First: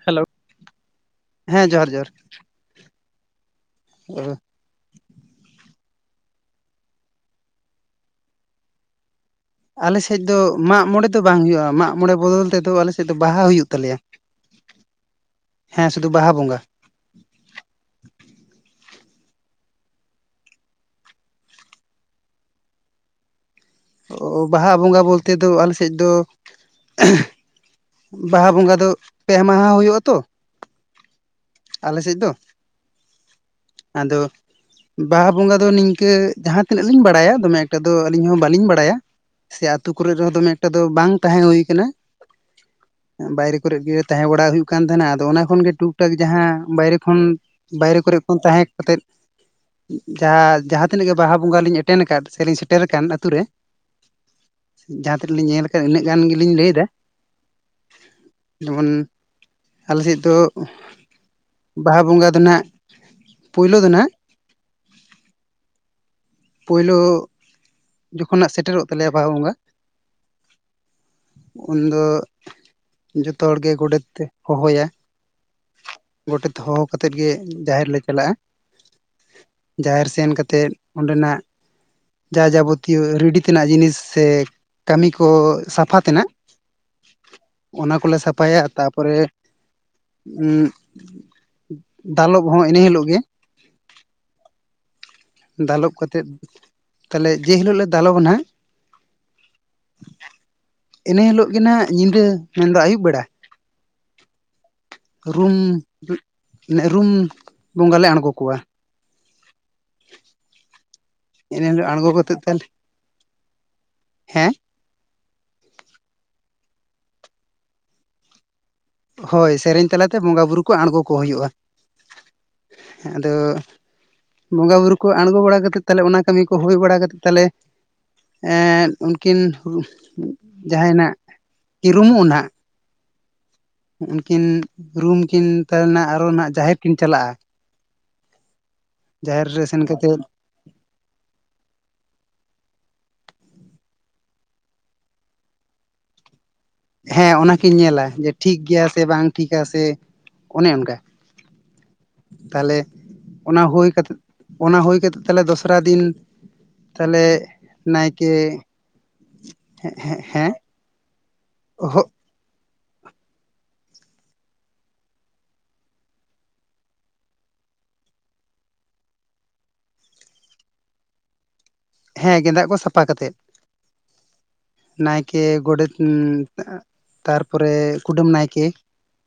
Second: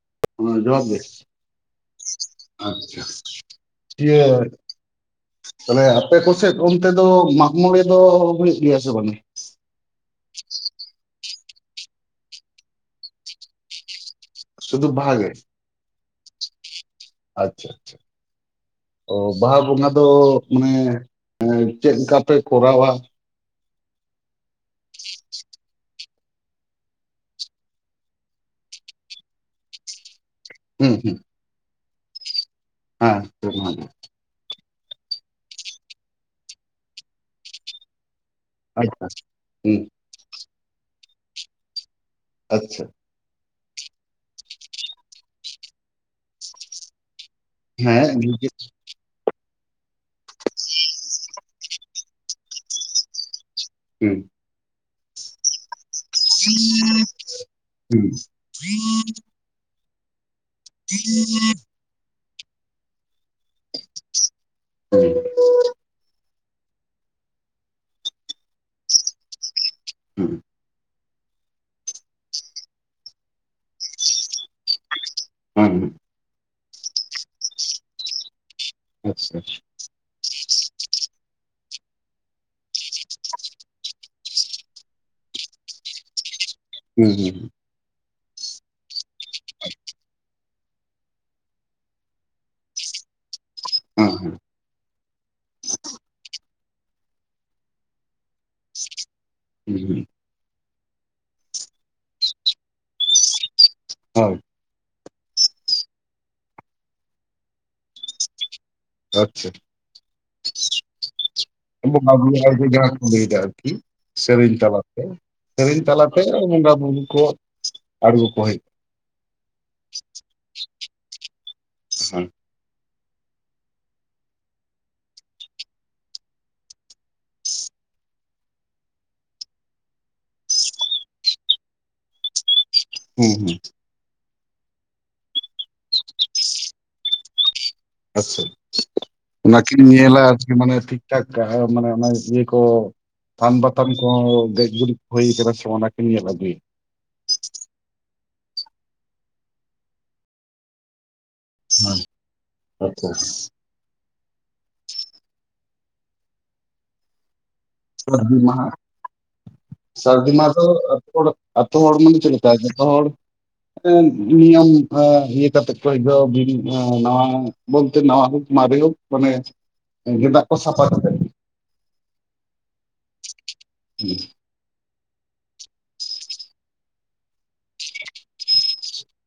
Hello ᱦ ᱡᱵᱫᱮᱥ ᱦᱮᱸ ᱡᱚᱦᱟᱨ ᱡᱚᱦᱟᱨ ᱟᱪᱪᱷᱟ ᱛᱟᱦᱞᱮ ᱟᱯᱮ ᱠᱚᱥᱮᱫ ᱚᱱᱛᱮ ᱫᱚ ᱢᱟᱜᱽ ᱢᱚᱬᱮ ᱫᱚ ᱦᱩᱭᱩᱜ ᱜᱮᱭᱟ ᱥᱮ ᱵᱟᱝ? ᱟᱞᱮ ᱥᱮᱫ ᱫᱚ ᱢᱟᱜᱽ ᱢᱚᱬᱮ ᱫᱚ ᱵᱟᱝ ᱦᱩᱭᱩᱜᱼᱟ ᱢᱟᱜ ᱢᱚᱬᱮ ᱵᱚᱫᱚᱞ ᱛᱮᱫᱚ ᱟᱞᱮ ᱥᱮᱫ ᱫᱚ ᱵᱟᱦᱟ ᱦᱩᱭᱩᱜ ᱛᱟᱞᱮᱭᱟ᱾ ᱥᱩᱫᱩ ᱵᱟᱦᱟ ᱜᱮ ᱦᱮᱸ ᱥᱩᱫᱷᱩ ᱵᱟᱦᱟ ᱵᱚᱸᱜᱟ ᱟᱪᱪᱷᱟ ᱟᱪᱪᱷᱟ ᱚ ᱵᱟᱦᱟ ᱵᱚᱸᱜᱟ ᱫᱚ ᱢᱟᱱᱮ ᱪᱮᱫ ᱞᱮᱠᱟ ᱯᱮ ᱠᱚᱨᱟᱣᱟ? ᱚ ᱵᱟᱦᱟ ᱵᱚᱸᱜᱟ ᱵᱚᱞᱛᱮ ᱫᱚ ᱟᱞᱮ ᱥᱮᱫ ᱫᱚ ᱵᱟᱦᱟ ᱵᱚᱸᱜᱟ ᱫᱚ ᱯᱮ ᱢᱟᱦᱟ ᱦᱩᱭᱩᱜᱼᱟ ᱛᱚ ᱦᱩᱸ ᱦᱩᱸ ᱟᱞᱮ ᱥᱮᱫ ᱫᱚ ᱦᱮᱸ ᱟᱫᱚ ᱵᱟᱦᱟ ᱵᱚᱸᱜᱟ ᱫᱚ ᱱᱤᱝᱠᱟᱹ ᱡᱟᱦᱟᱸ ᱛᱤᱱᱟᱹᱜ ᱞᱤᱧ ᱵᱟᱲᱟᱭᱟ ᱫᱚᱢᱮᱠ ᱮᱠᱴᱟ ᱫᱚ ᱟᱹᱞᱤᱧ ᱦᱚᱸ ᱵᱟᱹᱞᱤᱧ ᱵᱟᱲᱟᱭᱟ ᱟᱪᱪᱷᱟ ᱥᱮ ᱦᱩᱸ ᱟᱹᱛᱩ ᱠᱚᱨᱮᱜ ᱨᱮᱦᱚᱸ ᱫᱚᱢᱮ ᱮᱠᱴᱟ ᱫᱚ ᱵᱟᱝ ᱛᱟᱦᱮᱸ ᱦᱩᱭ ᱠᱟᱱᱟ᱾ ᱟᱪᱪᱷᱟ ᱵᱟᱭᱨᱮ ᱠᱚᱨᱮᱜ ᱜᱮ ᱛᱟᱦᱮᱸ ᱵᱟᱲᱟ ᱦᱩᱭᱩᱜ ᱠᱟᱱ ᱛᱟᱦᱮᱱᱟ ᱟᱫᱚ ᱚᱱᱟ ᱠᱷᱚᱱᱜᱮ ᱴᱩᱠ ᱴᱟᱠ ᱡᱟᱦᱟᱸ ᱵᱟᱭᱨᱮ ᱠᱷᱚᱱ ᱵᱟᱭᱨᱮ ᱦᱮᱸ ᱠᱚᱨᱮ ᱠᱷᱚᱱ ᱱᱤᱡᱮ ᱛᱟᱦᱮᱸ ᱠᱟᱛᱮᱫ ᱡᱟᱦᱟᱸ ᱡᱟᱦᱟᱸ ᱛᱤᱱᱟᱹᱜ ᱜᱮ ᱵᱟᱦᱟ ᱵᱚᱸᱜᱟ ᱞᱤᱧ ᱮᱴᱠ ᱮᱴᱮᱱ ᱟᱠᱟᱫ ᱥᱮ ᱞᱤᱧ ᱥᱮᱴᱮᱨ ᱟᱠᱟᱱ ᱟ ᱟᱹᱛᱩᱳ ᱨᱮ ᱦᱩᱸ ᱡᱟᱦᱟᱸ ᱛᱤᱱᱟᱹᱜ ᱞᱤᱧ ᱧᱮᱞ ᱟᱠᱟᱜᱼᱟ ᱩᱱᱟᱹᱜ ᱜᱟᱱ ᱜᱮ ᱞᱤᱧ ᱞᱟᱹᱭᱫᱟ ᱦᱩᱸ ᱡᱮᱢᱚᱱ ᱟᱞᱮ ᱥᱮᱫ ᱫᱚ ᱦᱮᱸ ᱵᱟᱦᱟ ᱵᱚᱸᱜᱟ ᱫᱚ ᱱᱟᱜ, ᱯᱩᱭᱞᱩ ᱫᱚ ᱱᱟᱜ ᱦᱩᱸ ᱯᱩᱭᱭᱞᱳ ᱡᱚᱠᱷᱚᱱᱟᱜ ᱥᱮᱴᱮᱨᱚᱜ ᱛᱟᱞᱮᱭᱟ ᱵᱟᱦᱟ ᱵᱚᱸᱜᱟ ᱦᱩᱸ ᱩᱱᱫᱚ ᱡᱚᱛᱚ ᱦᱚᱲ ᱜᱮ ᱜᱚᱰᱮᱛ ᱮ ᱦᱚᱦᱚᱭᱟ ᱦᱮᱸ ᱦᱩᱸ ᱜᱚᱴᱮᱛ ᱦᱚᱦᱚ ᱠᱟᱛᱮᱫ ᱜᱮ ᱡᱟᱦᱮᱨ ᱞᱮ ᱪᱟᱞᱟᱜᱼᱟ ᱟᱪᱪᱷᱟ ᱡᱟᱦᱮᱨ ᱥᱮᱱ ᱠᱟᱛᱮᱫ ᱚᱸᱰᱮᱱᱟᱜ ᱡᱟ ᱡᱟᱵᱚᱛᱤᱭᱟᱹ ᱨᱮᱰᱤ ᱛᱮᱱᱟᱜ ᱡᱤᱱᱤᱥ ᱥᱮ ᱠᱟᱹᱢᱤ ᱠᱚ ᱥᱟᱯᱷᱟ ᱛᱮᱱᱟᱜ ᱦᱩᱸ ᱦᱩᱸᱸ ᱚᱱᱟ ᱠᱚᱞᱮ ᱥᱟᱯᱷᱟᱭᱟ ᱛᱟᱨᱯᱚᱨᱮ ᱪ ᱫᱟᱞᱚᱵ ᱦᱚᱸ ᱤᱱᱟᱹ ᱦᱤᱞᱳᱜ ᱜᱮ ᱦᱮᱸ ᱦᱮᱸ ᱫᱟᱞᱚᱵ ᱠᱟᱛᱮᱜ ᱛᱟᱦᱚᱞᱮ ᱡᱮ ᱦᱤᱞᱳᱜ ᱞᱮ ᱫᱟᱞᱚᱵᱟ ᱱᱟᱜ ᱦᱩᱸ ᱤᱱᱟᱹ ᱦᱤᱞᱳᱜ ᱜᱮ ᱱᱟᱦᱟᱜ ᱧᱤᱫᱟᱹ ᱢᱮᱱᱫᱚ ᱟᱹᱭᱩᱵ ᱵᱮᱲᱟ ᱦᱳᱭ ᱨᱩᱢ ᱨᱩᱢ ᱵᱚᱸᱜᱟ ᱞᱮ ᱟᱬᱜᱚ ᱠᱚᱣᱟ᱾ ᱟᱪᱪᱷᱟ [inaudible] ᱮᱱ ᱦᱤᱞᱳᱜ ᱟᱬᱜᱚ ᱠᱟᱛᱮᱫ ᱛᱟᱦᱚᱞᱮ [unintelligible] ᱡᱟᱦᱟᱸ ᱠᱚ ᱞᱟᱹᱭᱫᱟ ᱟᱨ ᱠᱤ ᱦᱮᱸ ᱥᱮᱨᱮᱧ ᱛᱟᱞᱟ ᱛᱮ ᱥᱮᱨᱮᱧ ᱛᱟᱞᱟᱛᱮ ᱵᱚᱸᱜᱟ ᱵᱩᱨᱩ ᱠᱚ ᱟᱬᱜᱚ ᱠᱚ ᱦᱩᱭᱩᱜ ᱦᱳᱭ ᱥᱮᱨᱮᱧ ᱛᱟᱞᱟ ᱛᱮ ᱵᱚᱸᱜᱟ ᱵᱩᱨᱩ ᱠᱚ ᱟᱬᱜᱚ ᱠᱚ ᱦᱩᱭᱩᱜᱼᱟ ᱦᱮᱸ ᱦᱮᱸ ᱟᱫᱚ ᱵᱚᱸᱜᱟ ᱵᱩᱨᱩ ᱠᱚ ᱟᱬᱜᱚ ᱵᱟᱲᱟ ᱠᱟᱛᱮ ᱛᱟᱦᱚᱞᱮ ᱚᱱᱟ ᱠᱟᱹᱢᱤ ᱠᱚ ᱦᱩᱭ ᱵᱟᱲᱟ ᱠᱟᱛᱮ ᱛᱟᱦᱚᱞᱮ ᱩᱱᱠᱤᱱ ᱡᱟᱦᱟᱸᱭ ᱱᱟᱜ ᱠᱤ ᱨᱩᱢᱩᱜ ᱱᱟᱦᱟᱜ ᱦᱩᱸ ᱦᱩᱸ ᱩᱱᱠᱤᱱ ᱨᱩᱢ ᱠᱤᱱ ᱛᱟᱦᱚᱞᱮ ᱱᱟᱜ ᱟᱨ ᱦᱚᱸ ᱱᱟᱜ ᱡᱟᱦᱮᱨ ᱠᱤᱱ ᱪᱟᱞᱟᱜᱼᱟ ᱟᱪᱪᱷᱟ, ᱡᱟᱦᱮᱨ ᱚᱱᱟ ᱨᱮ ᱠᱤᱱ ᱥᱮᱱ ᱠᱟᱛᱮᱫ ᱧᱮᱞᱟ ᱢᱟᱱᱮ ᱴᱷᱤᱠ ᱴᱷᱟᱠ ᱢᱟᱱᱮ ᱚᱱᱟ ᱤᱭᱟᱹ ᱠᱚ ᱛᱷᱟᱱ ᱵᱟᱛᱷᱟᱱ ᱠᱚ ᱦᱚᱸ ᱜᱮᱡ ᱜᱩᱨᱤᱡ ᱦᱩᱭ ᱟᱠᱟᱱᱟ ᱥᱮ ᱵᱟᱝ ᱚᱱᱟ ᱠᱤᱱ ᱧᱮᱞ ᱟᱹᱜᱩᱭᱟ ᱦᱮᱸ ᱚᱱᱟᱠᱤᱱ ᱧᱮᱞᱟ ᱡᱮ ᱴᱷᱤᱠ ᱜᱮᱭᱟ ᱥᱮ ᱵᱟᱝ ᱴᱷᱤᱠᱟ ᱥᱮ ᱚᱱᱮ ᱚᱱᱠᱟ ᱛᱟᱦᱚᱞᱮ ᱚᱱᱟ ᱦᱩᱭ ᱠᱟᱛᱮ ᱚᱱᱟ ᱦᱩᱭ ᱠᱟᱛᱮᱫ ᱛᱟᱦᱚᱞᱮ ᱫᱚᱥᱨᱟ ᱫᱤᱱ ᱛᱟᱦᱚᱞᱮ ᱱᱟᱭᱠᱮ ᱥᱟᱹᱨᱫᱤ ᱢᱟᱦᱟ ᱥᱟᱹᱨᱫᱤ ᱦᱮᱸ ᱢᱟᱦᱟ ᱫᱚ ᱟᱛᱩ ᱦᱚᱲ ᱦᱚᱜ ᱢᱟᱱᱮ ᱪᱮᱫ ᱞᱮᱠᱟ ᱡᱚᱛᱚ ᱦᱚᱲ ᱱᱤᱭᱚᱢ ᱤᱭᱟᱹ ᱠᱟᱛᱮ ᱠᱚ ᱵᱤᱱ ᱱᱟᱣᱟ ᱵᱚᱞᱛᱮ ᱱᱟᱣᱟ ᱦᱳᱠ ᱢᱟᱨᱮ ᱦᱳᱠ ᱢᱟᱱᱮ ᱜᱮᱸᱫᱟᱜ ᱠᱚ ᱥᱟᱯᱷᱟ ᱠᱟᱛᱮ ᱦᱮᱸ ᱜᱮᱸᱫᱟᱜ ᱠᱚ ᱥᱟᱯᱷᱟ ᱠᱟᱛᱮᱜ ᱦᱩᱸ ᱱᱟᱭᱠᱮ ᱜᱚᱰᱮᱛ ᱛᱟᱨ ᱯᱚᱨᱮ ᱠᱩᱰᱟᱹᱢ ᱱᱟᱭᱠᱮ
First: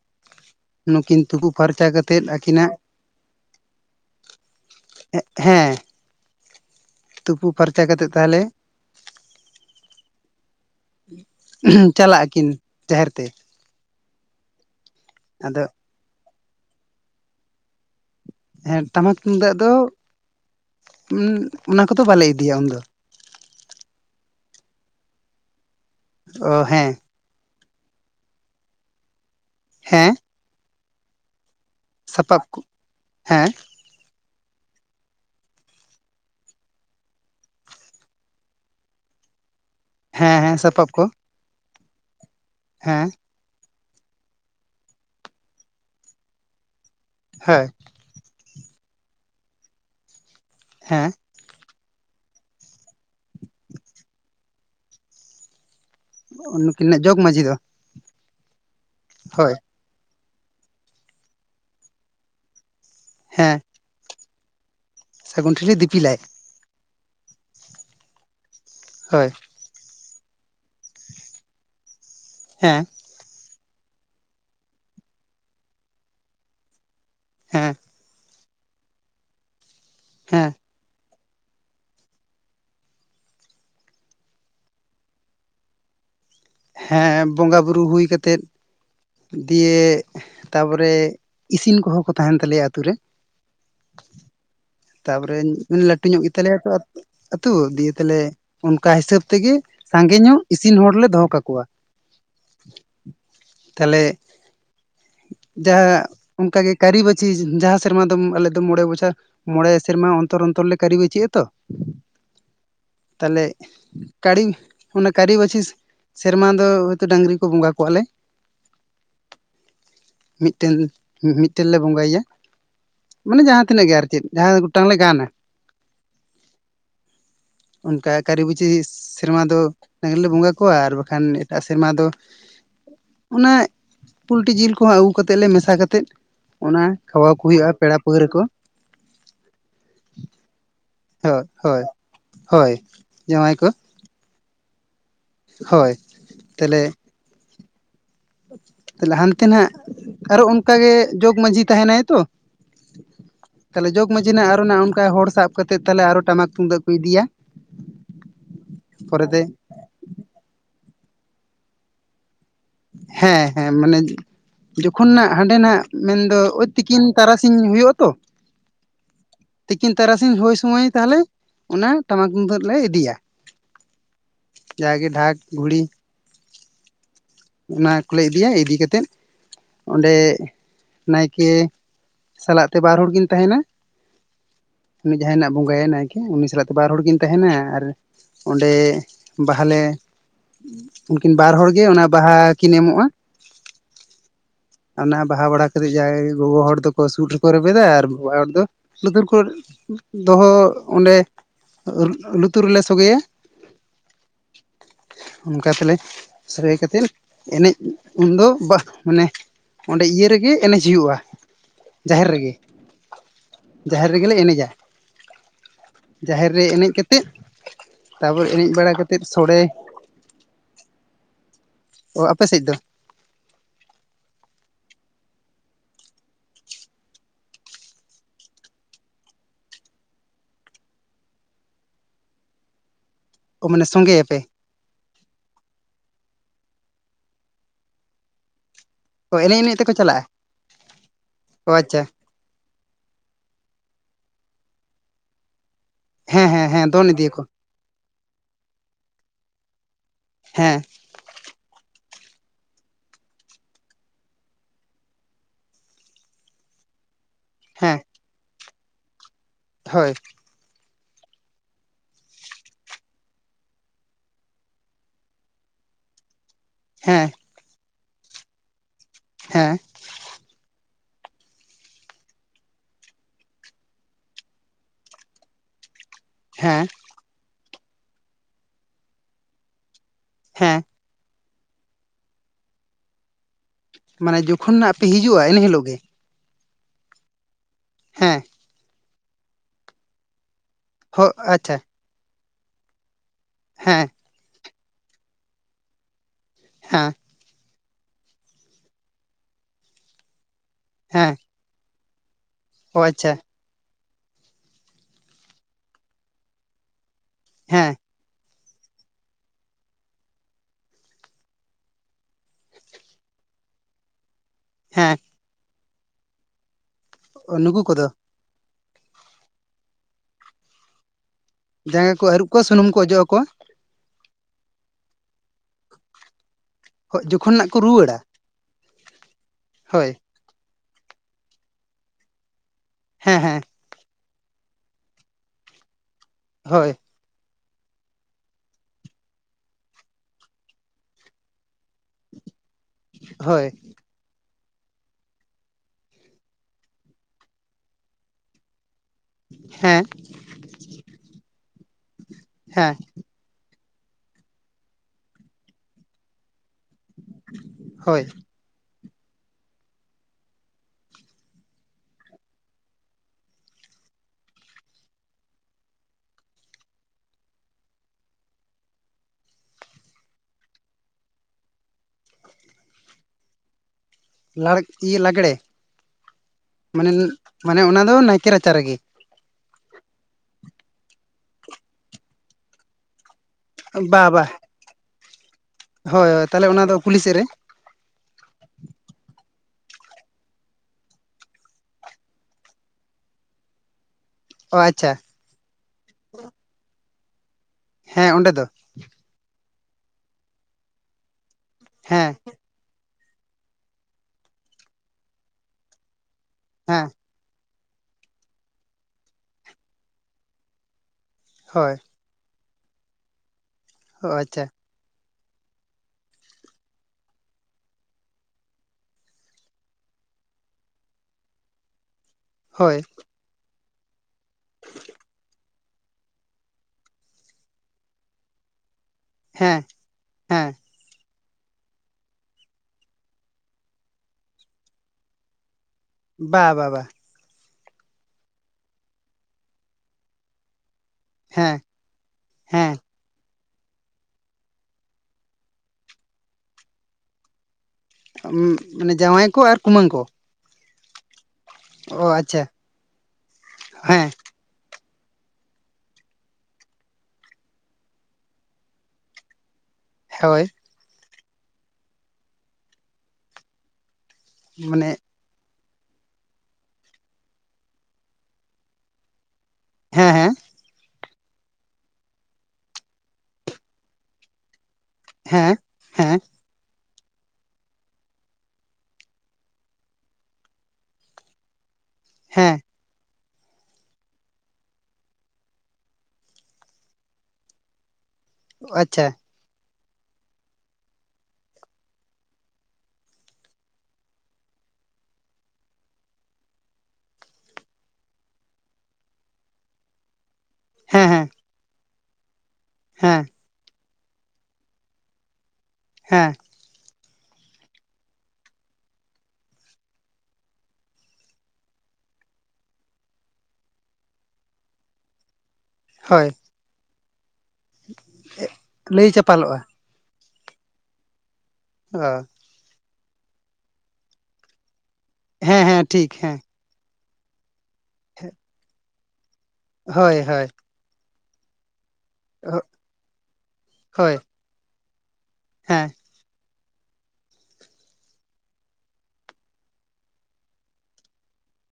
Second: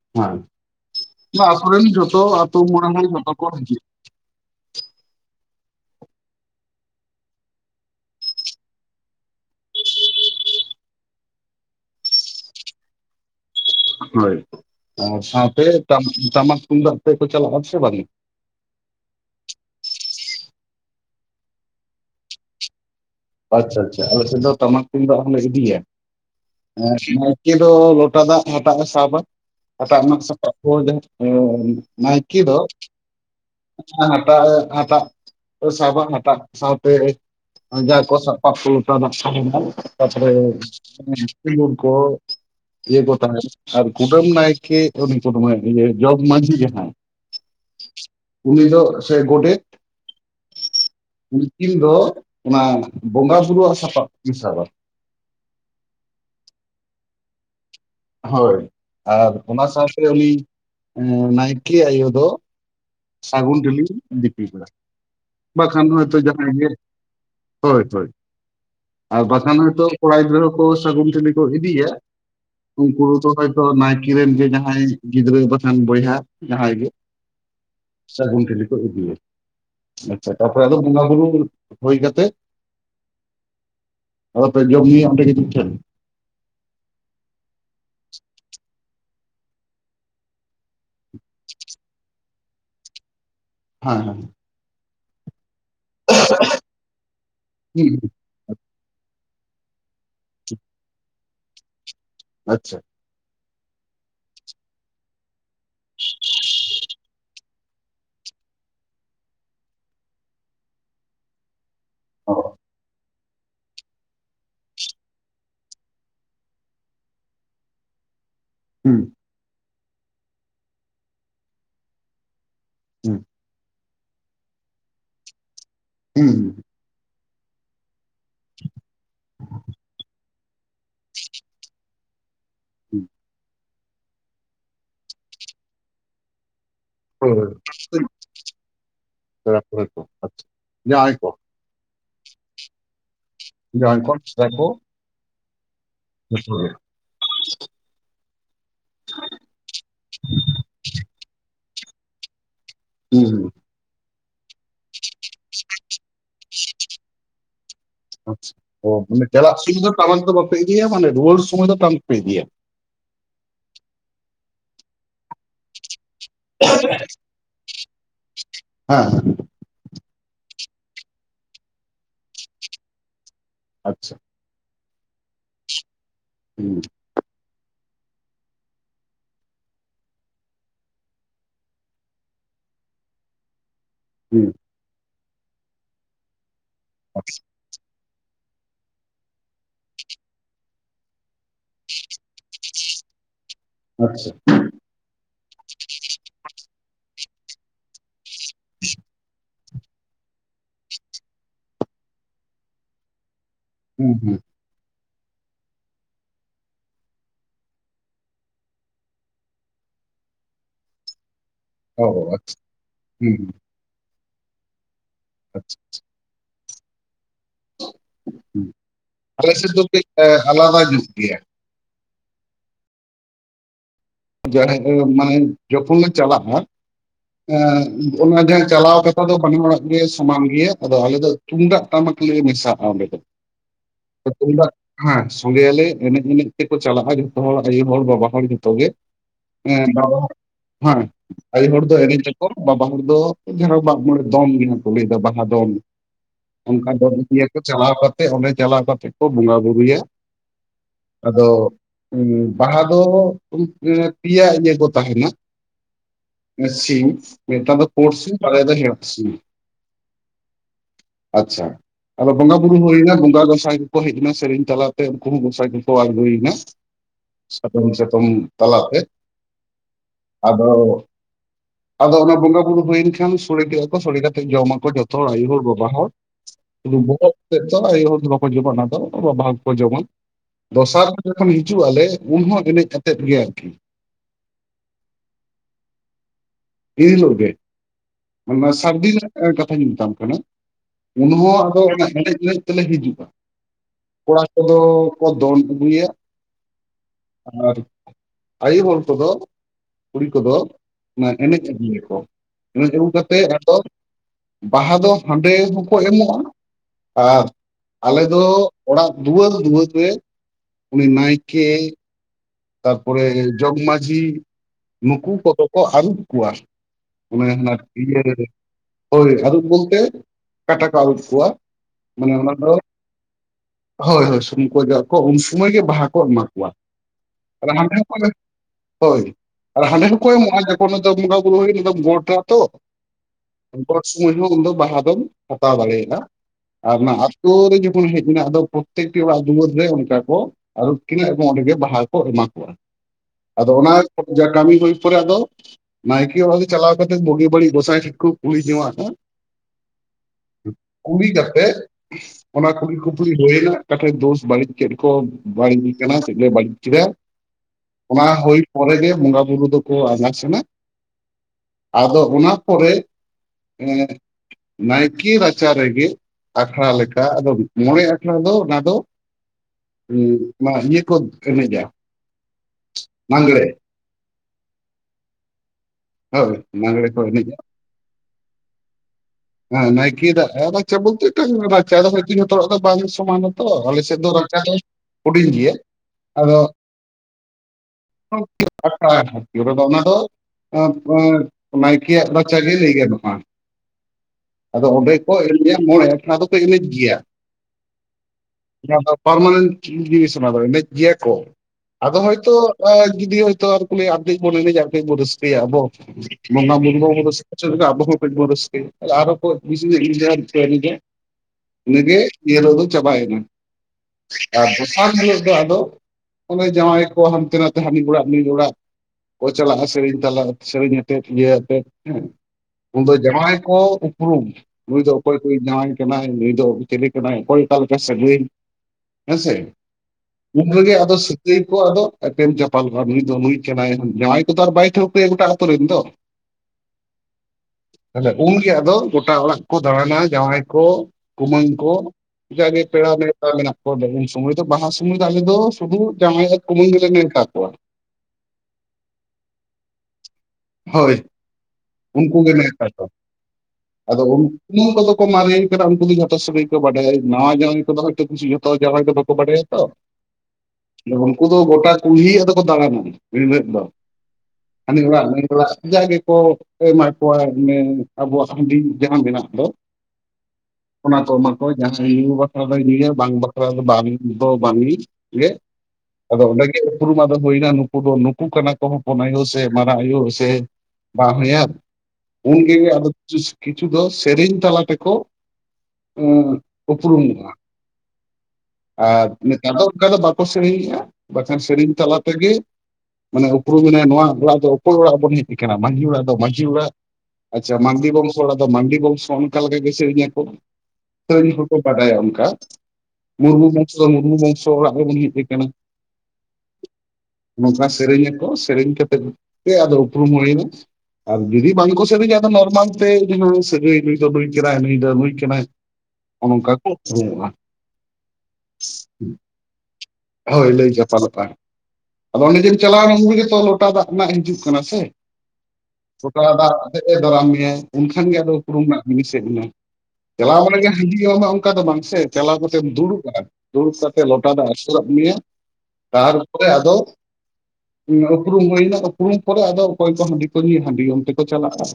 ᱦᱮᱸ ᱱᱩᱠᱤᱱ ᱛᱩᱯᱩ ᱟᱛᱳ ᱨᱮᱱ ᱯᱷᱟᱨᱪᱟ ᱡᱚᱛᱚ ᱠᱟᱛᱮᱫ ᱟᱛᱳ ᱟᱹᱠᱤᱱᱟᱜ ᱢᱚᱬᱮ ᱦᱚᱲ ᱡᱚᱛᱚ ᱠᱚ ᱦᱤᱡᱩᱜᱼᱟ ᱦᱮᱸ ᱛᱩᱯᱩ ᱯᱷᱟᱨᱪᱟ ᱠᱟᱛᱮᱫ ᱛᱟᱦᱚᱞᱮ ᱪᱟᱞᱟᱜ ᱟᱹᱠᱤᱱ ᱡᱟᱦᱮᱨ ᱛᱮ ᱦᱳᱭ ᱟᱨ ᱥᱟᱶᱛᱮ ᱟᱫᱚ ᱛᱟᱢᱟᱠ ᱛᱩᱢᱫᱟᱜ ᱟᱛᱮ ᱠᱚ ᱪᱟᱞᱟᱜ ᱟᱥᱮ ᱵᱟᱝᱼᱟ ᱦᱮᱸ ᱴᱟᱢᱟᱠ ᱛᱩᱢᱫᱟᱜ ᱫᱚ ᱚᱱᱟ ᱠᱚᱫᱚ ᱵᱟᱞᱮ ᱤᱫᱤᱭᱟ ᱩᱱᱫᱚ ᱟᱪᱪᱷᱟ ᱟᱪᱪᱷᱟ ᱟᱞᱮ ᱥᱮᱫ ᱫᱚ ᱴᱟᱢᱟᱠ ᱛᱩᱢᱫᱟᱜ ᱦᱚᱸᱞᱮ ᱤᱫᱤᱭᱟ, ᱚ ᱦᱮᱸ ᱱᱟᱭ ᱼᱼᱠᱮ ᱫᱚ ᱞᱚᱴᱟ ᱫᱟᱜ ᱦᱟᱴᱟᱜ ᱮ ᱥᱟᱵᱟ ᱦᱟᱴᱟᱜ ᱦᱮᱸ ᱨᱮᱱᱟᱜ ᱥᱟᱯᱟᱵ ᱠᱚ ᱡᱟᱦᱟᱸ ᱠᱚ ᱢᱟᱭᱠᱮ ᱥᱟᱯᱟᱵ ᱫᱚ ᱠᱚ ᱦᱮᱸ ᱦᱟᱴᱟᱜ ᱦᱟᱴᱟᱜ ᱠᱚ ᱥᱟᱵᱟ ᱦᱟᱴᱟᱜ ᱥᱟᱶᱛᱮ ᱡᱟ ᱠᱚ ᱥᱟᱯᱟᱵ ᱠᱚ ᱞᱚᱴᱟᱫᱟᱜ [unintelligible] ᱦᱮᱸ ᱛᱟᱯᱚᱨᱮ ᱦᱮᱸ ᱥᱟᱯᱟᱵ ᱠᱚ [unintelligible] ᱠᱚ ᱤᱭᱟᱹ ᱦᱮᱸ ᱠᱚ ᱛᱟᱦᱮᱱ ᱟᱨ ᱠᱩᱰᱟᱹᱢ ᱱᱟᱭᱠᱮ ᱩᱱᱤ ᱠᱩᱴᱩᱢ ᱡᱚᱜᱽ ᱢᱟᱡᱷᱤ ᱡᱟᱦᱟᱸᱭ ᱦᱮᱸ ᱩᱱᱤ ᱫᱚ ᱥᱮ ᱜᱳᱰᱮᱛ ᱦᱮᱸ ᱩᱱᱠᱤᱱ ᱫᱚ ᱚᱱᱟ ᱵᱚᱸᱜᱟ ᱵᱩᱨᱩᱣᱟᱜ ᱥᱟᱯᱟᱵ ᱠᱤᱱ ᱥᱟᱵᱟ ᱱᱩᱠᱤᱱᱟᱜ ᱡᱚᱜᱽ ᱢᱟᱡᱷᱤ ᱫᱚ ᱦᱳᱭ ᱟᱨ ᱦᱳᱭ ᱚᱱᱟ ᱥᱟᱶᱛᱮ ᱩᱱᱤ ᱱᱟᱭᱠᱮ ᱟᱭᱳ ᱫᱚ ᱦᱮᱸ ᱥᱟᱹᱜᱩᱱ ᱴᱮᱞᱤ ᱫᱤᱯᱤᱞᱟ, ᱥᱟᱹᱜᱩᱱ ᱴᱷᱤᱞᱤ ᱵᱟᱠᱷᱟᱱ ᱫᱚ ᱫᱤᱯᱤᱞᱟᱭ ᱦᱚᱭᱛᱚ ᱡᱟᱦᱟᱭ ᱜᱮ ᱦᱳᱭ ᱦᱳᱭ ᱟᱨ ᱦᱳᱭ ᱵᱟᱠᱷᱟᱱ ᱦᱚᱭᱛᱚ ᱠᱚᱲᱟ ᱜᱤᱫᱽᱨᱟᱹ ᱠᱚ ᱥᱟᱹᱜᱩᱱ ᱴᱷᱤᱞᱤ ᱠᱚ ᱤᱫᱤᱭᱟ, ᱦᱮᱸ ᱩᱱᱠᱩ [unintelligible] ᱫᱚ ᱱᱟᱭᱠᱮ ᱨᱮᱱ ᱜᱮ ᱡᱟᱦᱟᱸᱭ ᱜᱤᱫᱽᱨᱟᱹ ᱵᱟᱠᱷᱟᱱ ᱵᱚᱭᱦᱟ ᱡᱟᱦᱟᱸᱭ ᱜᱮ ᱦᱮᱸ ᱥᱟᱹᱜᱩᱱ ᱴᱷᱤᱞᱤ ᱠᱚ ᱤᱫᱤᱭᱟ ᱟᱪᱪᱷᱟ ᱦᱮᱸ ᱛᱟᱯᱚᱨᱮ ᱟᱫᱚ ᱵᱚᱸᱜᱟ ᱵᱩᱨᱩ ᱦᱳᱭ ᱠᱟᱛᱮ, ᱟᱫᱚ ᱯᱮ ᱡᱚᱢ ᱧᱩᱭᱟ ᱚᱸᱰᱮ ᱜᱮ ᱢᱤᱫ ᱴᱷᱮᱱ ᱦᱮᱸ ᱵᱚᱸᱜᱟ ᱵᱩᱨᱩ ᱦᱩᱭ ᱠᱟᱛᱮᱫ ᱫᱤᱭᱮ ᱛᱟᱯᱚᱨᱮ ᱤᱥᱤᱱ ᱠᱚᱦᱚᱸ ᱠᱚ ᱛᱟᱦᱮᱱ ᱛᱟᱞᱮᱭᱟ ᱟᱹᱛᱩ ᱨᱮ ᱦᱮᱸ ᱦᱮᱸ ᱛᱟᱯᱚᱨᱮ ᱞᱟᱹᱴᱩ ᱧᱚᱜ ᱜᱮᱛᱟᱞᱮᱭᱟᱛᱚ ᱟᱹᱛᱩ ᱫᱤᱭᱮ ᱦᱩᱸ ᱦᱩᱸ ᱛᱟᱞᱮ ᱚᱱᱠᱟ ᱦᱤᱥᱟᱹᱵ ᱛᱮᱜᱮ ᱥᱟᱸᱜᱮ ᱧᱚᱜ ᱤᱥᱤᱱ ᱦᱚᱲᱞᱮ ᱫᱚᱦᱚ ᱠᱟᱠᱚᱣᱟ ᱟᱪᱪᱷᱟ ᱛᱟᱞᱮ ᱡᱟᱦᱟᱸ ᱚᱱᱠᱟᱜᱮ ᱠᱟᱹᱨᱤᱵᱟᱹᱪᱷᱤ ᱡᱟᱦᱟᱸ ᱥᱮᱨᱢᱟ ᱫᱚ ᱟᱞᱮ ᱫᱚ ᱢᱚᱬᱮ ᱵᱚᱪᱷᱟ ᱢᱚᱬᱮ ᱥᱮᱨᱢᱟ ᱚᱱᱛᱚᱨ ᱚᱱᱛᱚᱨ ᱞᱮ ᱠᱟᱹᱨᱤ ᱵᱟᱹᱪᱤᱜᱼᱟᱛᱚ ᱚ ᱛᱟᱦᱚᱞᱮ ᱠᱟᱹᱲᱤ ᱚᱱᱟ ᱠᱟᱹᱨᱤ ᱵᱟᱹᱪᱷᱤ ᱥᱮᱨᱢᱟ ᱫᱚ ᱦᱚᱭᱛᱚ ᱰᱟᱝᱨᱤ ᱠᱚ ᱵᱚᱸᱜᱟ ᱠᱚᱣᱟ ᱞᱮ ᱦᱮᱸ ᱢᱤᱫᱴᱮᱱ ᱢᱤᱫᱴᱮᱱ ᱞᱮ ᱵᱚᱸᱜᱟᱭᱮᱭᱟ ᱦᱩᱸ ᱢᱟᱱᱮ ᱡᱟᱦᱟᱸ ᱛᱤᱱᱟᱹᱜ ᱜᱮ ᱟᱨ ᱪᱮᱫ ᱡᱟᱦᱟᱸᱜ ᱜᱚᱴᱟᱝ ᱞᱮ ᱜᱟᱱᱟ ᱦᱩᱸ ᱚᱱᱠᱟ ᱠᱟᱹᱨᱤᱵᱟᱪᱤ ᱥᱮᱨᱢᱟ ᱫᱚ ᱰᱟᱹᱝᱨᱤ ᱞᱮ ᱵᱚᱸᱜᱟ ᱠᱚᱣᱟ ᱟᱨ ᱠᱷᱟᱱ ᱮᱴᱟᱜ ᱥᱮᱨᱢᱟ ᱫᱚ ᱦᱩᱸ ᱚᱱᱟ ᱯᱩᱞᱴᱤ ᱡᱤᱞ ᱠᱚᱦᱚᱸ ᱟᱹᱜᱩ ᱠᱟᱛᱮᱫ ᱞᱮ ᱢᱮᱥᱟ ᱠᱟᱛᱮᱫ ᱚᱱᱟ ᱠᱷᱟᱣᱟᱣ ᱠᱚ ᱦᱳᱭ ᱦᱩᱭᱩᱜᱼᱟ ᱯᱮᱲᱟ ᱯᱟᱹᱦᱲᱟᱹ ᱠᱚ ᱯᱮᱲᱟ ᱯᱟᱹᱲᱦᱟᱹ ᱠᱚ ᱡᱟᱶᱟᱭ ᱠᱚ ᱦᱳᱭ ᱦᱳᱭ ᱦᱳᱭ ᱡᱟᱶᱟᱭ ᱠᱚ [unintelligible] ᱦᱳᱭ ᱡᱚᱛᱚ ᱜᱮ ᱛᱟᱦᱞᱮ ᱛᱟᱦᱞᱮ ᱦᱟᱱᱛᱮ ᱱᱟᱸᱜ ᱟᱨᱚ ᱚᱱᱠᱟᱜᱮ ᱡᱚᱜᱽ ᱢᱟᱹᱡᱷᱤ ᱛᱟᱦᱮᱱᱟᱭ ᱛᱚ ᱦᱩᱸ ᱦᱩᱸ ᱛᱟᱦᱚᱞᱮ ᱡᱚᱜᱽ ᱢᱟᱹᱡᱷᱤ ᱱᱟᱜ ᱟᱨᱚ ᱱᱟᱜ ᱚᱱᱠᱟ ᱦᱚᱲ ᱥᱟᱵ ᱠᱟᱛᱮᱫ ᱛᱟᱦᱞᱮ ᱟᱨᱚ ᱴᱟᱢᱟᱠ ᱛᱩᱢᱫᱟᱹᱜ ᱠᱚ ᱤᱫᱤᱭᱟ [unintelligible] ᱯᱚᱨᱮᱛᱮ ᱪᱟᱞᱟᱜ ᱥᱩᱢᱟᱹᱭ ᱫᱚ ᱴᱟᱢᱟᱠ ᱫᱚ ᱵᱟᱯᱮ ᱤᱫᱤᱭᱟ ᱢᱟᱱᱮ ᱨᱩᱣᱟᱹᱲ ᱥᱩᱢᱟᱹᱭ ᱫᱚ ᱴᱟᱢᱟᱠ ᱯᱮ ᱤᱫᱤᱭᱟ ᱦᱮᱸ ᱦᱮᱸ ᱢᱟᱱᱮ ᱡᱚᱠᱷᱚᱱ ᱱᱟᱜ ᱦᱟᱸᱰᱮᱱᱟᱜ ᱢᱮᱱᱫᱚ ᱳᱭ ᱛᱤᱠᱤᱱ ᱛᱟᱨᱟ [unintelligible] ᱦᱳᱭᱳᱜᱼᱟᱛᱚ ᱦᱮᱸ ᱛᱤᱠᱤᱱ ᱛᱟᱨᱟᱥᱤᱧ ᱦᱳᱭ ᱥᱩᱢᱟᱹᱭ ᱛᱟᱦᱞᱮ ᱚᱱᱟ ᱴᱟᱢᱟᱠ ᱛᱩᱢᱫᱟᱜ ᱞᱮ ᱤᱫᱤᱭᱟ ᱟᱪᱪᱷᱟ ᱡᱟᱜᱮ ᱰᱷᱟᱠ ᱜᱷᱩᱲᱤ ᱦᱩᱸ ᱩᱱᱟ ᱠᱚᱞᱮ ᱤᱫᱤᱭᱟ ᱤᱫᱤ ᱠᱟᱛᱮᱫᱼᱼ ᱚᱸᱰᱮᱜ ᱱᱟᱭᱠᱮ ᱥᱟᱞᱟᱜ ᱛᱮ ᱵᱟᱨ ᱦᱚᱲᱠᱤᱱ ᱛᱟᱦᱮᱱᱟ ᱦᱩᱸ ᱩᱱᱤ ᱡᱟᱦᱟᱸᱭ ᱱᱟᱜ ᱵᱚᱸᱜᱟᱭ-ᱟᱭ ᱱᱟᱭᱠᱮ ᱩᱱᱤ ᱥᱟᱞᱟᱜ ᱛᱮ ᱵᱟᱨ ᱦᱚᱲ ᱠᱤᱱ ᱛᱟᱦᱮᱸᱱᱟ ᱟᱨᱼᱼ ᱚᱸᱰᱮ ᱵᱟᱦᱟᱞᱮ, ᱩᱱᱠᱤᱱ ᱵᱟᱨ ᱦᱚᱲ ᱜᱮ ᱚᱱᱟᱼᱼ ᱟᱠᱤᱱ ᱮᱢᱚᱜᱼᱟ ᱟᱪᱪᱷᱟ ᱚᱱᱟ ᱵᱟᱦᱟ ᱵᱟᱲᱟ ᱠᱟᱛᱮ ᱡᱟᱜᱮ ᱜᱚᱜᱚ ᱦᱚᱲ ᱠᱚᱫᱚ ᱥᱩᱫᱽ ᱨᱮᱠᱚ ᱨᱮᱵᱮᱫᱟ ᱟᱨᱼᱼ [unintelligible] ᱦᱚᱲ ᱫᱚ ᱞᱩᱛᱩᱨ ᱠᱚᱨᱮ ᱫᱚᱦᱚ ᱚᱸᱰᱮ ᱚᱨ ᱞᱩᱛᱩᱨ ᱨᱮᱞᱮ ᱥᱚᱜᱮᱭᱟ ᱦᱩᱸ ᱦᱩᱸ ᱚᱱᱠᱟ ᱛᱮᱞᱮ [unintelligible] ᱠᱟᱛᱮ ᱪᱮᱫ ᱮᱱᱮᱡ ᱩᱱᱫᱚ ᱵᱟ ᱢᱟᱱᱮ ᱚᱸᱰᱮ ᱤᱭᱟᱹ ᱨᱮᱜᱮ ᱮᱱᱮᱡ ᱦᱩᱭᱩᱜᱼᱟ ᱚ ᱡᱟᱦᱮᱨ ᱟᱪᱪᱷᱟ ᱨᱮᱜᱮ, ᱦᱩᱸ ᱡᱟᱦᱮᱨ ᱨᱮᱜᱮ ᱞᱮ ᱮᱱᱮᱡᱟ ᱟᱪᱪᱷᱟ ᱟᱪᱪᱷᱟ ᱡᱟᱦᱮᱨ ᱨᱮ ᱮᱱᱮᱡ ᱠᱟᱛᱮᱼᱼ ᱠᱟᱛᱮᱫ ᱟᱞᱮ ᱥᱚᱲᱮ ᱥᱮᱪ ᱫᱚ ᱠᱟᱹᱪ ᱮᱸ ᱟᱞᱟᱫᱟ ᱧᱚᱜ ᱜᱮᱭᱟ ᱚᱻ ᱟᱯᱮ ᱥᱮᱪ ᱫᱚ ᱡᱟᱦᱟᱸᱱᱟᱜ ᱜᱮ ᱢᱟᱱᱮ ᱡᱚᱠᱷᱚᱱ ᱞᱮ ᱪᱟᱞᱟᱜᱼᱟ ᱦᱮᱸ ᱚᱱᱟᱜᱮ ᱪᱟᱞᱟᱣ ᱠᱟᱛᱷᱟ ᱫᱚ ᱵᱟᱱᱟ ᱦᱚᱲᱟᱜ ᱜᱮ ᱥᱚᱢᱟᱱ ᱜᱮᱭᱟ ᱟᱫᱚ ᱟᱞᱮ ᱫᱚᱼᱼ ᱛᱩᱢᱫᱟᱜ ᱛᱟᱢᱟᱠ ᱞᱮ ᱢᱮᱥᱟᱣᱟᱜᱼᱟ ᱚᱸᱰᱮ ᱫᱚ ᱚ ᱢᱟᱱᱮ ᱥᱮ ᱥᱚᱸᱜᱮᱭᱟᱯᱮ ᱛᱩᱸᱢᱼᱼ ᱦᱮᱸ ᱥᱚᱸᱜᱮᱭᱟᱞᱮ ᱮᱱᱮᱡᱽ ᱮᱱᱮᱡᱽ ᱛᱮᱠᱚ ᱪᱟᱞᱟᱜᱼᱟ ᱡᱚᱛᱚ ᱦᱚᱲ ᱟᱭᱳ ᱦᱚᱲ, ᱵᱟᱵᱟ ᱦᱚᱲ, ᱡᱚᱛᱚ ᱜᱮ ᱚ ᱮᱱᱮᱡ ᱮᱱᱮᱡ ᱦᱮᱸ ᱛᱮᱠᱚ ᱵᱟᱵᱟ ᱪᱟᱞᱟᱜᱼᱟ ᱦᱚᱲ ᱦᱮᱸ ᱟᱭᱚ ᱚ ᱦᱚᱲ ᱫᱚ ᱟᱪᱪᱷᱟ ᱮᱼᱼ ᱠᱚ ᱵᱟᱵᱟ ᱦᱚᱲ ᱫᱚ ᱡᱟᱦᱟᱸ ᱢᱟᱜ ᱢᱚᱬᱮ ᱫᱚᱱ ᱜᱮ ᱠᱚ ᱞᱟᱹᱭᱫᱟ ᱵᱟᱦᱟ ᱫᱚᱱᱼᱼ ᱦᱮᱸ ᱦᱮᱸ ᱚᱱᱠᱟ ᱦᱮᱸ ᱫᱚ ᱫᱚᱱ ᱤᱫᱤᱭᱟᱠᱚ ᱨᱩᱭᱟᱠᱚ ᱪᱟᱞᱟᱣ ᱠᱟᱛᱮ ᱚᱸᱰᱮ ᱪᱟᱞᱟᱣ ᱠᱟᱛᱮᱜ ᱠᱚ ᱵᱚᱸᱜᱟ ᱵᱩᱨᱩᱭᱟ ᱦᱮᱸ ᱟᱫᱚ ᱩᱸ ᱵᱟᱦᱟ ᱫᱚᱼᱼ ᱮᱸ ᱯᱮᱭᱟ ᱤᱭᱟᱹ ᱠᱚ ᱛᱟᱸᱦᱮᱱᱟ ᱮᱸ ᱥᱤᱢ ᱢᱤᱫᱴᱟᱱ ᱫᱚ ᱦᱮᱸ ᱯᱩᱲ ᱥᱤᱢ ᱵᱟᱨᱭᱟ ᱫᱚ ᱦᱮᱲᱟᱜ ᱥᱤᱢ ᱦᱳᱭ ᱟᱪᱪᱷᱟ ᱟᱫᱚ ᱵᱚᱸᱜᱟ ᱵᱩᱨᱩ ᱦᱩᱭᱱᱟ ᱵᱚᱸᱜᱟ ᱜᱚᱸᱥᱟᱭ ᱠᱚᱠᱚ ᱦᱮᱡ ᱮᱱᱟ ᱥᱮᱨᱮᱧ ᱛᱟᱞᱟᱛᱮ ᱩᱱᱠᱩ ᱦᱚᱸ ᱜᱚᱸᱥᱟᱭ ᱜᱮ ᱠᱚ ᱟᱸᱬᱜᱚᱭᱮᱱᱟ ᱦᱮᱸ ᱥᱟᱫᱚᱢ ᱪᱟᱛᱚᱢ ᱛᱟᱞᱟᱛᱮ ᱦᱮᱸ ᱟᱫᱚᱼᱼ ᱟᱫᱚ ᱚᱱᱟ ᱵᱚᱸᱜᱟ ᱵᱩᱨᱩ ᱦᱳᱭᱮᱱ ᱠᱷᱟᱱ ᱥᱚᱲᱮ ᱠᱮᱫᱟ ᱠᱚ, ᱥᱚᱲᱮ ᱠᱟᱛᱮ ᱡᱚᱢᱟᱠᱚ ᱡᱚᱛᱚ ᱦᱚᱲ ᱟᱭᱩ ᱦᱚᱲ, ᱵᱟᱵᱟ ᱦᱚᱲ ᱦᱮᱸ ᱥᱩᱫᱷᱩ ᱵᱚᱦᱚᱜ ᱛᱮᱫ ᱫᱚ ᱟᱭᱳ ᱦᱚᱲᱫᱚ ᱵᱟᱠᱚ ᱡᱚᱢᱟ ᱚᱱᱟᱫᱚ ᱵᱟᱵᱟ ᱦᱚᱲ ᱠᱚ ᱡᱚᱢᱟ ᱦᱮᱸ ᱫᱚᱥᱟᱨᱼᱼ ᱡᱚᱠᱷᱚᱱ ᱦᱤᱡᱩᱜ ᱟᱞᱮ ᱩᱱᱦᱚᱸ ᱮᱱᱮᱡ ᱠᱟᱛᱮᱫ ᱜᱮ ᱟᱨᱠᱤ ᱢᱟᱱᱮ ᱡᱚᱠᱷᱚᱱ ᱦᱟᱸᱜ ᱯᱮ ᱦᱤᱡᱩᱜᱼᱟ ᱤᱱᱟᱹ ᱦᱤᱞᱳᱜ ᱜᱮ ᱮᱱᱟᱹ ᱦᱤᱞᱳᱜ ᱜᱮ ᱦᱮᱸ ᱢᱟᱱᱮ ᱥᱟᱨᱫᱤ ᱨᱮᱱᱟᱜ ᱠᱟᱛᱷᱟᱧ ᱢᱮᱛᱟᱢ ᱠᱟᱱᱟ ᱦᱚ ᱩᱱᱦᱚᱸ ᱟᱪᱪᱷᱟ ᱟᱫᱚ ᱮᱱᱮᱡ ᱮᱱᱮᱡ ᱛᱮᱞᱮ ᱦᱤᱡᱩᱜᱼᱟ ᱦᱮᱸ ᱠᱚᱲᱟ ᱠᱚᱫᱚ ᱠᱚ, ᱫᱚᱱ ᱟᱜᱩᱭᱟ ᱦᱮᱸ ᱟᱨᱼᱼ ᱟᱭᱳ ᱦᱚᱲ ᱠᱚᱫᱚ, ᱠᱩᱲᱤ ᱠᱚᱫᱚ, ᱚᱱᱟ ᱦᱮᱸ ᱮᱱᱮᱡᱽ ᱟᱹᱜᱩᱭᱟᱠᱚ ᱩᱱᱤ ᱚ [unintelligible] ᱟᱪᱪᱷᱟ ᱠᱟᱛᱮᱫ ᱟᱫᱚᱼᱼ ᱵᱟᱦᱟ ᱫᱚ ᱦᱟᱸᱰᱮ ᱦᱚᱸᱠᱚ ᱮᱢᱚᱜᱼᱟ ᱟᱨ ᱦᱮᱸ ᱟᱞᱮ ᱫᱚ ᱚᱲᱟᱜ ᱫᱩᱣᱟᱹᱨ ᱫᱩᱣᱟᱹᱨ ᱨᱮ ᱩᱱᱤ ᱱᱟᱭᱠᱮ ᱛᱟᱨᱯᱚᱨᱮ ᱡᱚᱜᱽᱢᱟᱹᱡᱷᱤ ᱦᱮᱸ ᱱᱩᱠᱩ ᱠᱚᱫᱚ ᱠᱚ ᱟᱹᱨᱩᱵ ᱠᱚᱣᱟ ᱚᱱᱮ ᱱᱩᱠᱩ ᱟᱨᱠᱤ ᱠᱚᱫᱚ ᱤᱭᱟᱹ ᱦᱳᱭ ᱟᱨᱩᱵ ᱵᱚᱞᱛᱮ ᱠᱟᱴᱟ ᱠᱚ ᱟᱹᱨᱩᱵ ᱠᱚᱣᱟ ᱡᱟᱸᱜᱟ ᱠᱚ ᱢᱟᱱᱮ ᱟᱹᱨᱩᱵ ᱚᱱᱟ ᱠᱚᱣᱟ ᱫᱚ ᱥᱩᱱᱩᱢ ᱠᱚ ᱚᱡᱚᱜ ᱟᱠᱚᱣᱟ ᱦᱳᱭ ᱦᱳᱭ ᱥᱩᱱᱩᱢ ᱠᱚ ᱚᱡᱚᱜ ᱟᱠᱚ ᱩᱱ ᱥᱩᱢᱟᱹᱭ ᱜᱮ ᱵᱟᱦᱟ ᱠᱚ ᱮᱢᱟ ᱠᱚᱣᱟ ᱦᱳᱡ ᱡᱚᱠᱷᱚᱱ ᱱᱟᱜ ᱟᱨ ᱠᱚ ᱦᱟᱸᱰᱮ ᱨᱩᱣᱟᱹᱲᱼᱟ ᱦᱚᱸᱠᱚ ᱦᱳᱭ ᱟᱨ ᱦᱟᱸᱰᱮ ᱦᱚᱸᱠᱚ ᱮᱢᱚᱜᱼᱟ ᱡᱚᱠᱷᱚᱱ ᱟᱫᱚ ᱵᱚᱸᱜᱟ ᱵᱩᱨᱩ ᱦᱩᱭ ᱟᱫᱚᱢ ᱜᱚᱸᱴ ᱟᱛᱚ ᱦᱮᱸ ᱦᱮᱸ ᱜᱚᱸᱴ ᱥᱚᱢᱚᱭ ᱦᱚᱸ ᱩᱱᱫᱚ ᱫᱚ ᱵᱟᱦᱟ ᱫᱚᱢ ᱦᱟᱛᱟᱣ ᱫᱟᱲᱮᱭᱟᱜᱼᱟ ᱦᱳᱭ ᱟᱨ ᱚᱱᱟ ᱛᱚ ᱡᱚᱠᱷᱚᱱ ᱦᱮᱡ ᱮᱱᱟ ᱟᱫᱚ ᱯᱨᱚᱛᱮᱠᱴᱤ ᱚᱲᱟᱜ ᱫᱩᱣᱟᱹᱨ ᱨᱮ ᱚᱱᱠᱟ ᱠᱚ ᱟᱹᱨᱩᱵ ᱠᱤᱱᱟ ᱚᱰᱮ ᱜᱮ ᱵᱟᱦᱟ ᱠᱚ ᱮᱢᱟ ᱠᱚᱣᱟ ᱦᱳᱭ ᱟᱫᱚ ᱚᱱᱟ ᱠᱟᱹᱢᱤ ᱦᱩᱭ ᱯᱚᱨᱮ ᱟᱫᱚ ᱱᱟᱭᱠᱮ ᱚᱲᱟᱜ ᱜᱮ ᱪᱟᱞᱟᱣ ᱠᱟᱛᱮ ᱵᱩᱜᱤ ᱵᱟᱹᱲᱤᱡ ᱜᱚᱸᱥᱟᱭ ᱴᱷᱮᱪ ᱠᱚ ᱠᱩᱞᱤ ᱡᱚᱜᱟᱜ ᱟ ᱦᱮᱸ ᱠᱩᱞᱤ ᱠᱟᱛᱮ ᱚᱱᱟ ᱠᱩᱞᱤ ᱦᱮᱸ ᱠᱚ ᱠᱩᱞᱤ ᱦᱩᱭᱱᱟ ᱚᱠᱟᱴᱷᱮᱡ ᱫᱳᱥ ᱵᱟᱹᱲᱤᱡ ᱪᱮᱫ ᱠᱚ ᱵᱟᱹᱲᱤᱡ ᱟᱠᱟᱱᱟ ᱪᱮᱫ ᱞᱮ ᱵᱟᱹᱲᱤᱡ ᱠᱮᱫᱟ ᱦᱳᱭ ᱚᱱᱟ ᱦᱩᱭ ᱯᱚᱨᱮᱜ ᱜᱮ ᱵᱚᱸᱜᱟ ᱵᱩᱨᱩ ᱫᱚᱠᱚ ᱟᱡᱷᱟᱥ ᱮᱱᱟ ᱟᱫᱚ ᱚᱱᱟ ᱯᱚᱨᱮ ᱮᱜ ᱱᱟᱭᱠᱮ ᱨᱟᱪᱟ ᱨᱮ ᱜᱮ ᱟᱠᱷᱲᱟ ᱞᱮᱠᱟ ᱟᱫᱚ ᱢᱚᱬᱮ ᱟᱠᱷᱲᱟ ᱫᱚ ᱚᱱᱟ ᱫᱚ ᱢᱟ ᱤᱭᱟᱹ ᱠᱚ ᱮᱱᱮᱡᱟ ᱞᱟᱸᱜᱽᱬᱮ ᱞᱟᱬ ᱤᱭᱟᱹ ᱞᱟᱸᱜᱽᱲᱮ ᱦᱳᱭ ᱞᱟᱜᱽᱲᱮ ᱢᱟᱱᱮ ᱠᱚ ᱮᱱᱮᱡᱟ ᱢᱟᱱᱮ ᱚᱱᱟ ᱫᱚ ᱱᱟᱭᱠᱮ ᱨᱟᱪᱟ ᱨᱮᱜᱮ ᱦᱮᱸ ᱱᱟᱭᱠᱮ ᱫᱟ ᱨᱟᱪᱟ ᱵᱚᱞᱛᱮ ᱢᱤᱫᱴᱟᱝ ᱨᱟᱪᱟ ᱫᱚ ᱦᱚᱭᱠᱤ ᱡᱚᱛᱚ ᱦᱚᱬᱟᱜ ᱫᱚ ᱵᱟᱝ ᱥᱚᱢᱟᱱ ᱚ ᱟᱞᱮ ᱥᱮᱫ ᱵᱟ ᱫᱚ ᱵᱟ ᱨᱟᱪᱟ ᱫᱚ ᱦᱩᱰᱤᱧ ᱜᱮᱭᱟ ᱦᱳᱭ ᱦᱳᱭ ᱟᱫᱚ ᱛᱟᱦᱚᱞᱮ ᱚᱱᱟᱫᱚ ᱠᱩᱞᱦᱤ ᱥᱮᱫ ᱨᱮ ᱚᱱᱟ ᱫᱚ ᱱᱟᱭᱠᱮ ᱟᱜ ᱨᱟᱪᱟ ᱜᱮ ᱠᱟᱱᱟ᱾ ᱚ ᱟᱫᱚ ᱟᱪᱪᱷᱟ ᱚᱸᱰᱮ ᱠᱚ ᱮᱱᱮᱡᱟ ᱢᱚᱬᱮ ᱟᱠᱷᱬᱟ ᱫᱚᱠᱚ ᱮᱱᱮᱡ ᱜᱮᱭᱟ᱾ ᱦᱮᱸ ᱚᱸᱰᱮ ᱫᱚ ᱚᱱᱟ ᱫᱚ ᱯᱟᱨᱢᱟᱱᱮᱱᱴ ᱡᱤᱱᱤᱥ ᱚᱱᱟ ᱫᱚ ᱮᱱᱮᱡ ᱜᱮᱭᱟ ᱠᱚ ᱟᱫᱚ ᱦᱮᱸ ᱦᱚᱭᱛᱚ ᱡᱩᱫᱤ ᱦᱚᱭᱛᱚ ᱟᱨ ᱠᱚ ᱞᱟᱹᱭ ᱟ ᱟᱨᱠᱟᱹᱡ ᱵᱚᱱ ᱮᱱᱮᱡᱟ ᱟᱨᱠᱟᱹᱡ ᱵᱚᱱ ᱨᱟᱹᱥᱠᱟᱹᱭᱟ ᱟᱵᱚ ᱵᱚᱸᱜᱟ ᱢᱩᱨᱢᱩ ᱦᱮᱸ ᱠᱚ ᱨᱟᱹᱥᱠᱟᱹ ᱟᱪᱪᱷᱟ ᱫᱟᱫᱟ ᱟᱵᱚ ᱦᱚ ᱠᱟᱹᱡ ᱵᱚᱱ ᱨᱟᱹᱥᱠᱟᱹᱭᱟ ᱟᱨᱠᱚᱡ ᱦᱳᱭ ᱩᱱᱤ ᱜᱮ ᱮᱭᱟᱹ ᱦᱤᱞᱳᱜ ᱫᱚ ᱪᱟᱵᱟᱭᱮᱱᱟ ᱚ ᱟᱪᱪᱷᱟ ᱟᱨ ᱫᱚᱥᱟᱨ ᱦᱤᱞᱳᱜ ᱫᱚ ᱟᱫᱚ ᱚᱱᱮ ᱡᱟᱶᱟᱭ ᱠᱚ ᱦᱟᱱᱛᱮ ᱱᱟᱛᱮ ᱦᱟᱺᱱᱤ ᱚᱲᱟᱜ ᱱᱤᱭ ᱚᱲᱟᱜ ᱠᱚ ᱪᱟᱞᱟᱜᱼᱟ ᱥᱮᱨᱮᱧ ᱛᱟᱞᱟ ᱥᱮᱨᱮᱧ ᱟᱛᱮᱫ ᱤᱭᱟᱹ ᱟᱛᱮᱫ ᱦᱮᱸ ᱦᱳᱭ ᱩᱱᱫᱚ ᱡᱟᱶᱟᱭ ᱠᱚ ᱦᱩ ᱱᱩᱭ ᱫᱚ ᱚᱠᱚᱭ ᱠᱚᱭᱤᱪ ᱡᱟᱶᱟᱭ ᱠᱟᱱᱟᱭ ᱱᱩᱭ ᱫᱚ ᱪᱮᱞᱮ ᱠᱟᱱᱟᱭ ᱚᱠᱚᱭ ᱚᱠᱟ ᱞᱮᱠᱟ ᱥᱟᱹᱜᱟᱹᱭ ᱦᱮᱸ ᱥᱮ ᱦᱮᱸ ᱩᱱᱨᱮᱜᱮ ᱟᱫᱚ ᱥᱟᱹᱜᱟᱹᱭ ᱠᱚ ᱟᱫᱚ ᱮᱯᱮᱢ ᱪᱟᱯᱟᱞᱼᱟ ᱱᱩᱭ ᱫᱚ ᱱᱩᱭ ᱠᱟᱱᱟᱭ ᱡᱟᱶᱟᱭ ᱠᱚᱫᱚ ᱟᱨ ᱵᱟᱭ ᱴᱷᱟᱹᱶ ᱜᱴᱟ ᱚᱛ ᱠᱚ ᱞᱟᱹᱭ ᱮᱫ ᱫᱚ ᱵᱟ ᱵᱟ ᱵᱟ ᱛᱟᱦᱚᱞᱮ ᱩᱱᱜᱮ ᱟᱫᱚ ᱜᱚᱴᱟ ᱚᱲᱟᱜ ᱠᱚ ᱫᱟᱬᱟᱱᱟ ᱡᱟᱶᱟᱭ ᱠᱚ ᱠᱩᱢᱟᱹᱝ ᱦᱮᱸ ᱠᱚ ᱡᱟᱜᱮ ᱦᱮᱸ ᱯᱮᱲᱟ ᱱᱮᱶᱛᱟ ᱢᱮᱱᱟᱜ ᱠᱚᱣᱟ ᱩᱱ ᱥᱚᱢᱚᱭ ᱫᱚ ᱵᱟᱦᱟ ᱥᱩᱢᱚᱭ ᱟᱞᱮ ᱫᱚ ᱥᱩᱫᱩ ᱡᱟᱶᱟᱭ ᱟᱨ ᱠᱩᱢᱟᱹᱝ ᱜᱮᱞᱮ ᱱᱮᱶᱛᱟ ᱠᱚᱣᱟ ᱾ ᱟᱢ ᱢᱟᱱᱮ ᱡᱟᱶᱟᱭ ᱠᱚ ᱟᱨ ᱠᱩᱢᱟᱹᱝ ᱠᱚ ᱦᱳᱭ ᱚ ᱩᱱᱠᱩ ᱜᱮ ᱟᱪᱪᱷᱟ ᱱᱮᱶᱛᱟ ᱫᱚ ᱟᱫᱚ ᱦᱮᱸ ᱩᱱ ᱩᱱ ᱠᱚᱫᱚ ᱠᱚ ᱢᱟᱨᱮ ᱟᱠᱟᱱᱟ ᱩᱱᱠᱩ ᱫᱚ ᱡᱚᱛᱚ ᱥᱟᱹᱜᱟᱹᱭ ᱠᱚ ᱵᱟᱰᱟᱭᱟ ᱱᱟᱣᱟ ᱡᱟᱶᱟᱭ ᱠᱚᱫᱚ ᱦᱚᱭ ᱛᱚ ᱠᱤᱪᱷᱩ ᱡᱚᱛᱚ ᱡᱟᱶᱟᱭ ᱫᱚ ᱵᱟᱠᱚ ᱵᱟᱰᱟᱭᱟ ᱚ ᱦᱳᱭ ᱩᱱᱠᱩ ᱫᱚ ᱜᱚᱴᱟ ᱠᱩᱞᱦᱤ ᱟ ᱫᱚᱠᱚ ᱫᱟᱬᱟᱱᱟ ᱮᱱᱦᱤᱞᱳᱜ ᱫᱚ ᱦᱟᱹᱱ ᱢᱟᱱᱮ ᱚᱲᱟᱜ ᱱᱟᱹᱭ ᱜᱮᱠᱚ ᱮᱢᱟ ᱠᱚᱣᱟ ᱟᱵᱚᱣᱟᱜ ᱦᱟᱺᱰᱤ ᱡᱟᱦᱟᱸ ᱢᱮᱱᱟᱜ ᱫᱚ ᱦᱮᱸ ᱦᱮᱸ ᱚᱱᱟ ᱠᱚ ᱢᱟᱠᱚ ᱡᱟᱦᱟᱸᱭ ᱧᱩ ᱵᱟᱠᱷᱨᱟ ᱫᱚ ᱱᱤᱭᱟᱹ ᱵᱟᱝ ᱵᱟᱠᱷᱨᱟ ᱫᱚ ᱵᱟᱝ ᱫᱚ ᱵᱟᱝᱜᱤ ᱦᱮᱸ ᱦᱮᱸ ᱟᱫᱚ ᱚᱸᱰᱮ ᱜᱮ ᱩᱯᱨᱩᱢᱟ ᱫᱚ ᱦᱩᱭᱱᱟ ᱱᱩᱠᱩ ᱫᱚ ᱱᱩᱠᱩ ᱠᱟᱱᱟ ᱠᱚ ᱦᱚᱯᱚᱱ ᱟᱭᱩ ᱥᱮ ᱢᱟᱨᱟᱝ ᱟᱭᱳ ᱥᱮ ᱥᱮ ᱵᱟᱝ ᱦᱳᱸᱭᱟ ᱩᱱ ᱦᱮᱸ ᱜᱮ ᱟᱫᱚ ᱠᱤᱪᱷᱩ ᱫᱚ ᱥᱮᱨᱮᱧ ᱛᱟᱞᱟ ᱛᱮᱠᱚ ᱩᱯᱨᱩᱢᱚᱜᱼᱟ ᱟᱪᱪᱷᱟ ᱟᱨ ᱟᱫᱚ ᱚᱱᱠᱟ ᱫᱚ ᱵᱟᱠᱚ ᱥᱮᱨᱮᱧᱮᱫᱼᱟ ᱵᱟᱠᱷᱟᱱ ᱥᱮᱨᱮᱧ ᱛᱟᱞᱟ ᱛᱮᱜᱮ ᱢᱟᱱᱮ ᱩᱯᱨᱩᱢ ᱢᱮᱱᱟᱭ ᱱᱚᱣᱟ ᱚᱲᱟᱜ ᱫᱚ ᱚᱠᱳᱭ ᱚᱲᱟᱜ ᱵᱚᱱ ᱦᱮᱡ ᱟᱠᱟᱱᱟ ᱢᱺᱡᱷᱤ ᱚᱲᱟᱜ ᱫᱚ ᱢᱟᱺᱡᱷᱤ ᱚᱲᱟᱜ ᱟᱪᱷᱟ ᱢᱟᱱᱰᱤ ᱵᱚᱸᱥᱳ ᱚᱲᱟᱜ ᱫᱚ ᱢᱟᱱᱰᱤ ᱵᱚᱸᱥᱳ ᱚᱱᱠᱟ ᱞᱮᱠᱟ ᱜᱮ ᱥᱮ ᱥᱮᱨᱮᱧ ᱟᱠᱚ ᱦᱮᱸ ᱛᱚ ᱦᱮᱸ ᱤᱧ ᱦᱚᱸᱠᱚ ᱵᱟᱰᱟᱭᱟ ᱚᱱᱠᱟ ᱦᱮᱸ ᱢᱩᱨᱢᱩ ᱵᱚᱝᱥᱚ ᱫᱚ ᱢᱩᱨᱢᱩ ᱵᱚᱝᱥᱚ ᱚᱲᱟᱜ ᱨᱮᱵᱚᱱ ᱦᱮᱡ ᱟᱠᱟᱱᱟ ᱦᱮᱸ ᱱᱚᱝᱠᱟ ᱥᱮᱨᱮᱧᱟᱠᱚ ᱥᱮᱨᱮᱧ ᱠᱟᱛᱮ ᱜᱮ ᱟᱫᱚ ᱩᱯᱨᱩᱢ ᱦᱩᱭᱮᱱᱟ᱾ ᱟᱨ ᱡᱩᱫᱤ ᱵᱟᱝᱠᱚ ᱥᱮᱨᱮᱧ ᱠᱷᱟᱱ ᱱᱚᱨᱢᱟᱞ ᱛᱮ ᱥᱟᱹᱜᱟᱹᱭ ᱱᱩᱭ ᱫᱚ ᱱᱩᱭ ᱠᱟᱱᱟᱭ ᱱᱩᱭ ᱫᱚ ᱱᱩᱭ ᱠᱟᱱᱟᱭ ᱦᱳᱭ ᱾ ᱱᱚᱝᱠᱟ ᱠᱚ ᱩᱯᱨᱩᱢ ᱢᱳᱸ ᱟ ᱞᱟᱹᱭ ᱪᱟᱯᱟᱞᱚᱜᱼᱟ ᱦᱳᱭ ᱞᱟᱹᱭ ᱡᱯᱟᱞᱚᱜᱼᱟ ᱚ ᱟᱫᱚ ᱚᱱᱮ ᱡᱮ ᱪᱟᱞᱟᱣ ᱞᱮᱱ ᱜᱮᱛᱚ ᱞᱚᱴᱟ ᱫᱟᱜ ᱨᱮᱱᱟᱜ ᱦᱤᱡᱩᱜ ᱠᱟᱱᱟ ᱥᱮ ᱦᱮᱸ ᱦᱮᱸ ᱴᱷᱤᱠ ᱞᱚᱴᱟ ᱦᱮᱸ ᱫᱟᱜ ᱮ ᱫᱟᱨᱟᱢ ᱢᱮᱭᱟ ᱮᱠᱷᱟᱱ ᱜᱮ ᱟᱫᱚ ᱩᱯᱨᱩᱢ ᱨᱮᱱᱟᱜ ᱡᱤᱱᱤᱥ ᱦᱮᱡ ᱮᱱᱟ ᱦᱳᱭ ᱪᱟᱞᱟᱣ ᱦᱳᱭ ᱢᱟᱱᱮ ᱠᱷᱟ. ᱞᱤ ᱟᱢᱟᱜ ᱚᱱᱠᱟ ᱫᱚ ᱵᱟᱝ ᱥᱮ ᱪᱟᱞᱟᱣ ᱠᱟᱛᱮᱢ ᱫᱩᱲᱩᱵ-ᱟ ᱫᱩᱲᱩᱵ ᱠᱟᱛᱮ ᱦᱳᱭ ᱞᱚᱴᱟ ᱫᱟᱜ ᱮᱮ ᱥᱩᱨ ᱟᱜ ᱢᱮᱭᱟ ᱦᱮᱸ ᱛᱟᱨᱯᱚᱨᱮ ᱟᱫᱚ ᱩᱯᱨᱩᱢ ᱦᱩᱭ ᱮᱱᱟ ᱩᱯᱨᱩᱢ ᱯᱚᱨᱮ ᱟᱫᱚ ᱚᱠᱚᱭ ᱠᱚ ᱦᱟᱸᱰᱤ ᱠᱚ ᱧᱩᱭᱟᱸᱦᱟᱸᱰᱤ ᱚᱱᱛᱮ ᱠᱚ ᱪᱟᱞᱟᱜᱼᱟ